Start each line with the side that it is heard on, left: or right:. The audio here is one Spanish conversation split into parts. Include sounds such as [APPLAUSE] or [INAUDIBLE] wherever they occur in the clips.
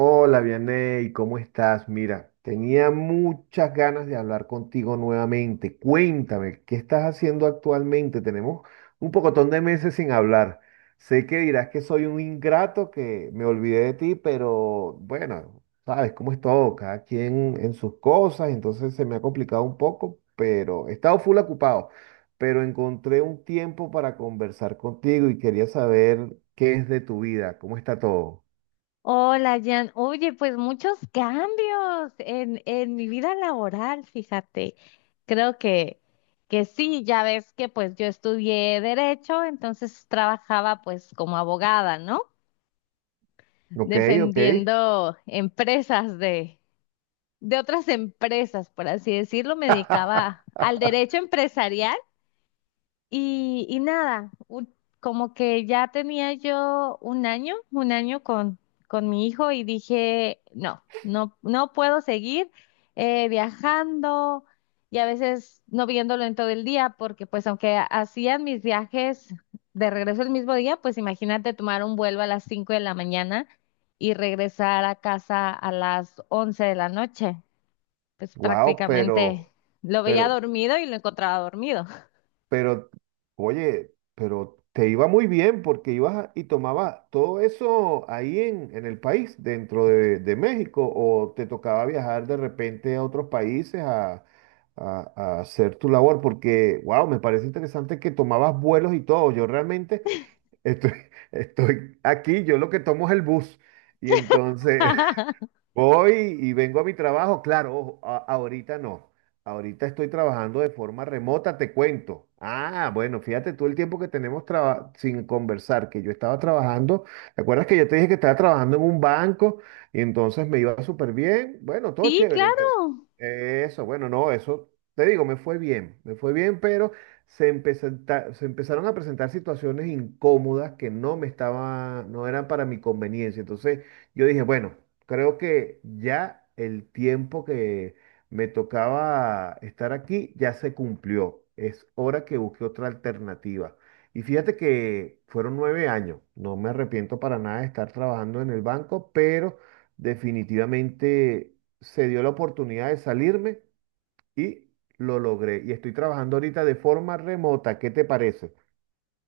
right: Hola, Vianey, ¿cómo estás? Mira, tenía muchas ganas de hablar contigo nuevamente. Cuéntame, ¿qué estás haciendo actualmente? Tenemos un pocotón de meses sin hablar. Sé que dirás que soy un ingrato, que me olvidé de ti, pero bueno, sabes cómo es todo, cada quien en sus cosas, entonces se me ha complicado un poco, pero he estado full ocupado, pero encontré un tiempo para conversar contigo y quería saber qué es de tu vida, cómo está todo.
left: Hola, Jan. Oye, pues muchos cambios en mi vida laboral, fíjate. Creo que, que sí, ya ves que pues yo estudié derecho, entonces trabajaba pues como abogada, ¿no?
right: Ok, ok.
left: Defendiendo empresas de otras empresas, por así decirlo. Me dedicaba
right: [LAUGHS]
left: al derecho empresarial y nada, como que ya tenía yo un año con mi hijo y dije, no, no, no puedo seguir viajando y a veces no viéndolo en todo el día, porque pues aunque hacían mis viajes de regreso el mismo día, pues imagínate tomar un vuelo a las 5 de la mañana y regresar a casa a las 11 de la noche. Pues
right: Wow,
left: prácticamente lo veía
right: pero,
left: dormido y lo encontraba dormido.
right: pero oye, pero te iba muy bien porque ibas a- y tomabas todo eso ahí en el país, dentro de México, o te tocaba viajar de repente a otros países a, a hacer tu labor, porque, wow, me parece interesante que tomabas vuelos y todo. Yo realmente estoy, [LAUGHS] estoy aquí, yo lo que tomo es el bus. Y entonces,
left: [LAUGHS]
right: voy y vengo a mi trabajo, claro, ojo, ahorita no. Ahorita estoy trabajando de forma remota, te cuento. Ah, bueno, fíjate tú el tiempo que tenemos sin conversar, que yo estaba trabajando. ¿Te acuerdas que yo te dije que estaba trabajando en un banco y entonces me iba súper bien? Bueno, todo
left: Sí,
right: chévere.
left: claro.
right: Eso, bueno, no, eso te digo, me fue bien, pero se empezaron a presentar situaciones incómodas que no me estaba, no eran para mi conveniencia. Entonces, yo dije, bueno, creo que ya el tiempo que me tocaba estar aquí ya se cumplió. Es hora que busque otra alternativa. Y fíjate que fueron 9 años. No me arrepiento para nada de estar trabajando en el banco, pero definitivamente se dio la oportunidad de salirme y lo logré. Y estoy trabajando ahorita de forma remota. ¿Qué te parece?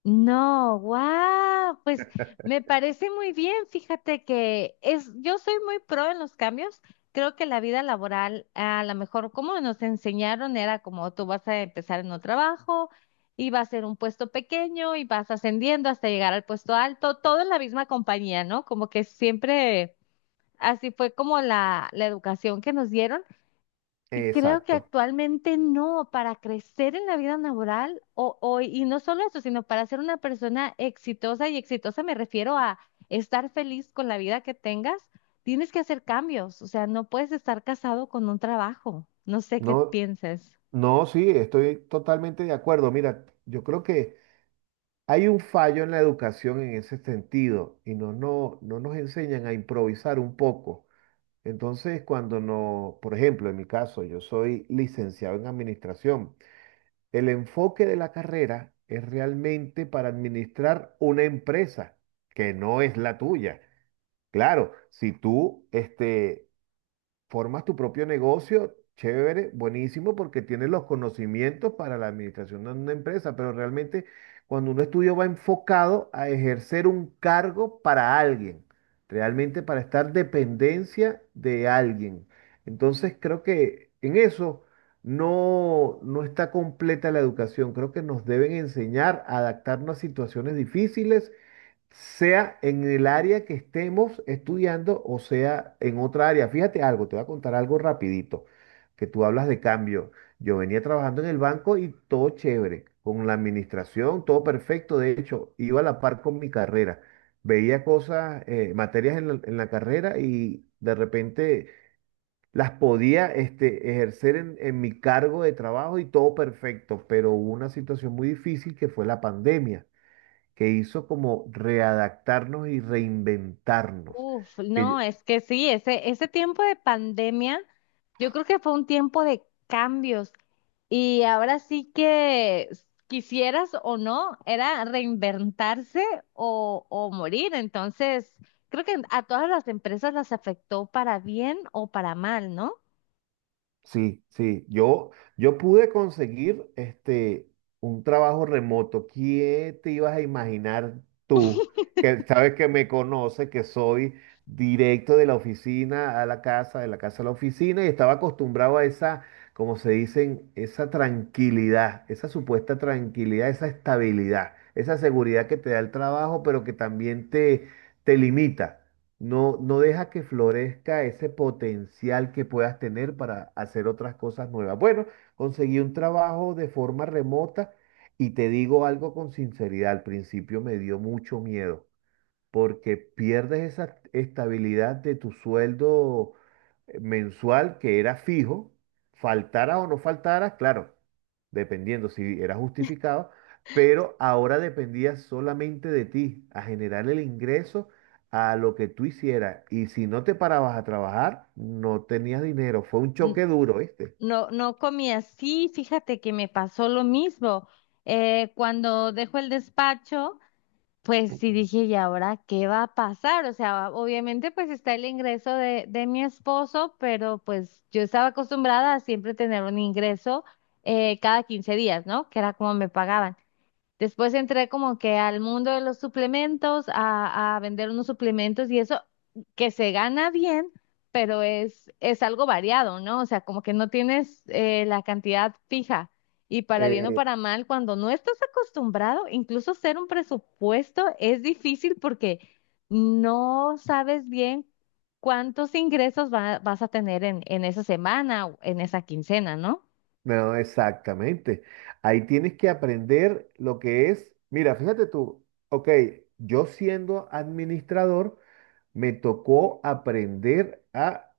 left: No, wow, pues me parece muy bien. Fíjate que es, yo soy muy pro en los cambios. Creo que la vida laboral, a lo mejor como nos enseñaron, era como tú vas a empezar en un trabajo y va a ser un puesto pequeño y vas ascendiendo hasta llegar al puesto alto, todo en la misma compañía, ¿no? Como que siempre así fue como la educación que nos dieron. Y creo que
right: Exacto.
left: actualmente no, para crecer en la vida laboral, y no solo eso, sino para ser una persona exitosa, y exitosa me refiero a estar feliz con la vida que tengas, tienes que hacer cambios, o sea, no puedes estar casado con un trabajo. No sé qué
right: No,
left: pienses.
right: no, sí, estoy totalmente de acuerdo. Mira, yo creo que... Hay un fallo en la educación en ese sentido y no, no nos enseñan a improvisar un poco. Entonces, cuando no, por ejemplo, en mi caso, yo soy licenciado en administración. El enfoque de la carrera es realmente para administrar una empresa que no es la tuya. Claro, si tú este, formas tu propio negocio, chévere, buenísimo, porque tienes los conocimientos para la administración de una empresa, pero realmente cuando uno estudia va enfocado a ejercer un cargo para alguien, realmente para estar dependencia de alguien. Entonces creo que en eso no, no está completa la educación, creo que nos deben enseñar a adaptarnos a situaciones difíciles sea en el área que estemos estudiando o sea en otra área. Fíjate algo, te voy a contar algo rapidito, que tú hablas de cambio. Yo venía trabajando en el banco y todo chévere, con la administración, todo perfecto. De hecho, iba a la par con mi carrera. Veía cosas, materias en la carrera y de repente las podía este, ejercer en mi cargo de trabajo y todo perfecto, pero hubo una situación muy difícil que fue la pandemia que hizo como readaptarnos y reinventarnos.
left: Uf,
right: Que yo-
left: no, es que sí, ese tiempo de pandemia, yo creo que fue un tiempo de cambios. Y ahora sí que quisieras o no, era reinventarse o morir. Entonces, creo que a todas las empresas las afectó para bien o para mal, ¿no?
right: sí, sí, yo pude conseguir este, un trabajo remoto. ¿Qué te ibas a imaginar tú, que sabes que me conoces, que soy directo de la oficina a la casa, de la casa a la oficina, y estaba acostumbrado a esa, como se dicen, esa tranquilidad, esa supuesta tranquilidad, esa estabilidad, esa seguridad que te da el trabajo, pero que también te limita. No, no deja que florezca ese potencial que puedas tener para hacer otras cosas nuevas. Bueno, conseguí un trabajo de forma remota y te digo algo con sinceridad, al principio me dio mucho miedo porque pierdes esa estabilidad de tu sueldo mensual que era fijo, faltara o no faltara, claro, dependiendo si era justificado, pero ahora dependía solamente de ti, a generar el ingreso a lo que tú hicieras. Y si no te parabas a trabajar, no tenías dinero. Fue un
left: N-
right: choque duro, ¿viste?
left: No, no comía así. Fíjate que me pasó lo mismo. Cuando dejo el despacho. Pues sí dije, ¿y ahora qué va a pasar? O sea, obviamente pues está el ingreso de mi esposo, pero pues yo estaba acostumbrada a siempre tener un ingreso cada 15 días, ¿no? Que era como me pagaban. Después entré como que al mundo de los suplementos, a vender unos suplementos y eso que se gana bien, pero es algo variado, ¿no? O sea, como que no tienes la cantidad fija. Y para bien o para mal, cuando no estás acostumbrado, incluso hacer un presupuesto es difícil porque no sabes bien cuántos ingresos vas a tener en esa semana o en esa quincena, ¿no?
right: No, exactamente. Ahí tienes que aprender lo que es. Mira, fíjate tú, ok, yo siendo administrador, me tocó aprender a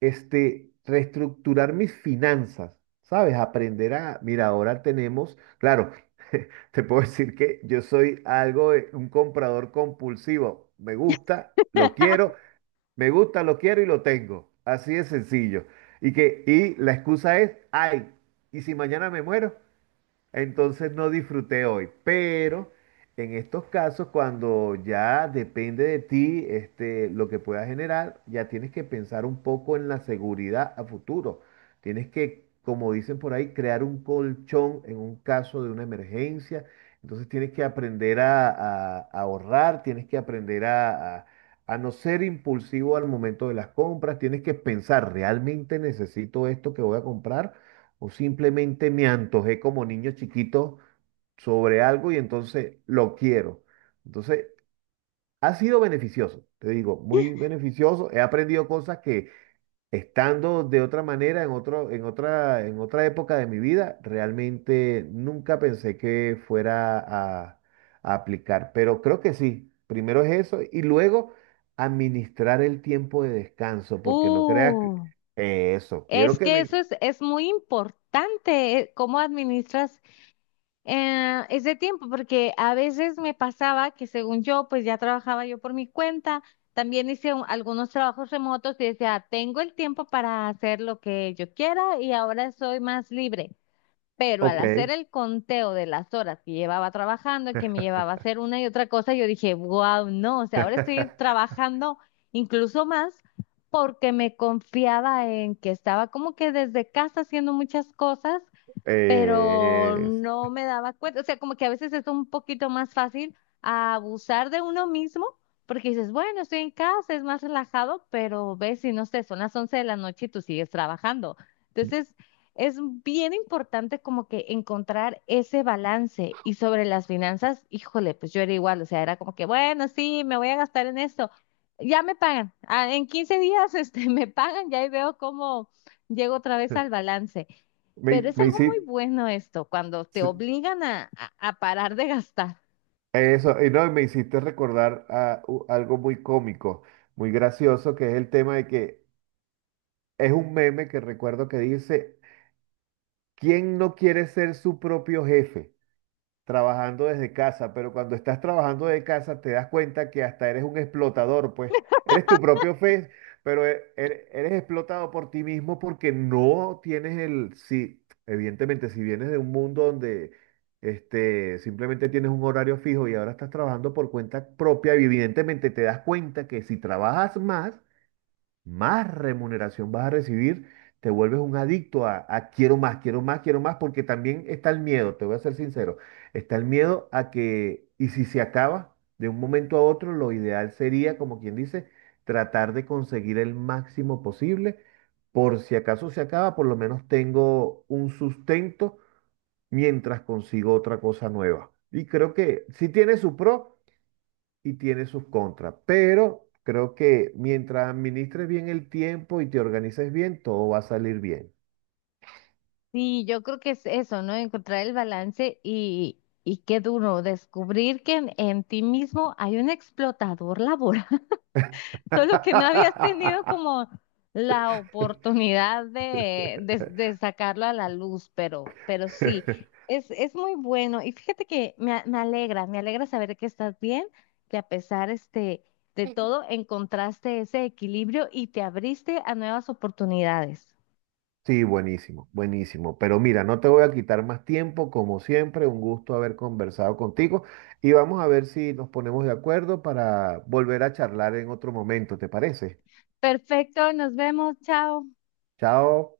right: este, reestructurar mis finanzas, ¿sabes? Aprender a, mira, ahora tenemos, claro, [LAUGHS] te puedo decir que yo soy algo de un comprador compulsivo. Me gusta, lo quiero,
left: [LAUGHS]
right: me gusta, lo quiero y lo tengo. Así de sencillo. Y que, y la excusa es, ay, ¿y si mañana me muero? Entonces no disfruté hoy, pero en estos casos, cuando ya depende de ti, este, lo que puedas generar, ya tienes que pensar un poco en la seguridad a futuro. Tienes que, como dicen por ahí, crear un colchón en un caso de una emergencia. Entonces tienes que aprender a, a ahorrar, tienes que aprender a no ser impulsivo al momento de las compras, tienes que pensar, ¿realmente necesito esto que voy a comprar? O simplemente me antojé como niño chiquito sobre algo y entonces lo quiero. Entonces, ha sido beneficioso, te digo, muy beneficioso. He aprendido cosas que estando de otra manera, en otro, en otra época de mi vida, realmente nunca pensé que fuera a aplicar. Pero creo que sí. Primero es eso y luego administrar el tiempo de descanso, porque no creas
left: Uh.
right: que eso, quiero
left: Es
right: que
left: que eso
right: me...
left: es muy importante, cómo administras ese tiempo, porque a veces me pasaba que según yo, pues ya trabajaba yo por mi cuenta, también hice algunos trabajos remotos y decía, tengo el tiempo para hacer lo que yo quiera y ahora soy más libre. Pero al hacer
right: Ok.
left: el conteo de las horas que llevaba trabajando, y que me llevaba a hacer una y otra cosa, yo dije, wow, no, o sea, ahora estoy
right: [LAUGHS]
left: trabajando incluso más porque me confiaba en que estaba como que desde casa haciendo muchas cosas pero
right: Eh, es-
left: no me daba cuenta, o sea, como que a veces es un poquito más fácil abusar de uno mismo, porque dices, bueno, estoy en casa, es más relajado, pero ves si no sé, son las 11 de la noche y tú sigues trabajando. Entonces, es bien importante como que encontrar ese balance. Y sobre las finanzas, híjole, pues yo era igual, o sea, era como que, bueno, sí, me voy a gastar en esto. Ya me pagan. Ah, en 15 días, este, [LAUGHS] me pagan, ya ahí veo cómo llego otra vez al
right: [LAUGHS]
left: balance.
right: me,
left: Pero es
right: me
left: algo muy
right: hici-
left: bueno esto, cuando te
right: s-
left: obligan a parar de gastar.
right: eso, y no, me hiciste recordar a, algo muy cómico, muy gracioso, que es el tema de que es un meme que recuerdo que dice, ¿quién no quiere ser su propio jefe? Trabajando desde casa, pero cuando estás trabajando de casa te das cuenta que hasta eres un explotador, pues eres tu propio fe, pero eres explotado por ti mismo porque no tienes el, si, evidentemente, si vienes de un mundo donde este, simplemente tienes un horario fijo y ahora estás trabajando por cuenta propia, evidentemente te das cuenta que si trabajas más, más remuneración vas a recibir, te vuelves un adicto a quiero más, quiero más, quiero más, porque también está el miedo, te voy a ser sincero, está el miedo a que, y si se acaba de un momento a otro, lo ideal sería, como quien dice, tratar de conseguir el máximo posible, por si acaso se acaba, por lo menos tengo un sustento mientras consigo otra cosa nueva. Y creo que si tiene su pro y tiene sus contras, pero creo que mientras administres bien el tiempo y te organices bien, todo va a salir bien.
left: Sí, yo creo que es eso, ¿no? Encontrar el balance y qué duro, descubrir que en ti mismo hay un explotador laboral. Solo que no habías tenido
right: [LAUGHS]
left: como la oportunidad de sacarlo a la luz, pero sí, es muy bueno. Y fíjate que me, me alegra saber que estás bien, que a pesar este, de todo encontraste ese equilibrio y te abriste a nuevas oportunidades.
right: Sí, buenísimo, buenísimo. Pero mira, no te voy a quitar más tiempo, como siempre, un gusto haber conversado contigo y vamos a ver si nos ponemos de acuerdo para volver a charlar en otro momento, ¿te parece?
left: Perfecto, nos vemos, chao.
right: Chao.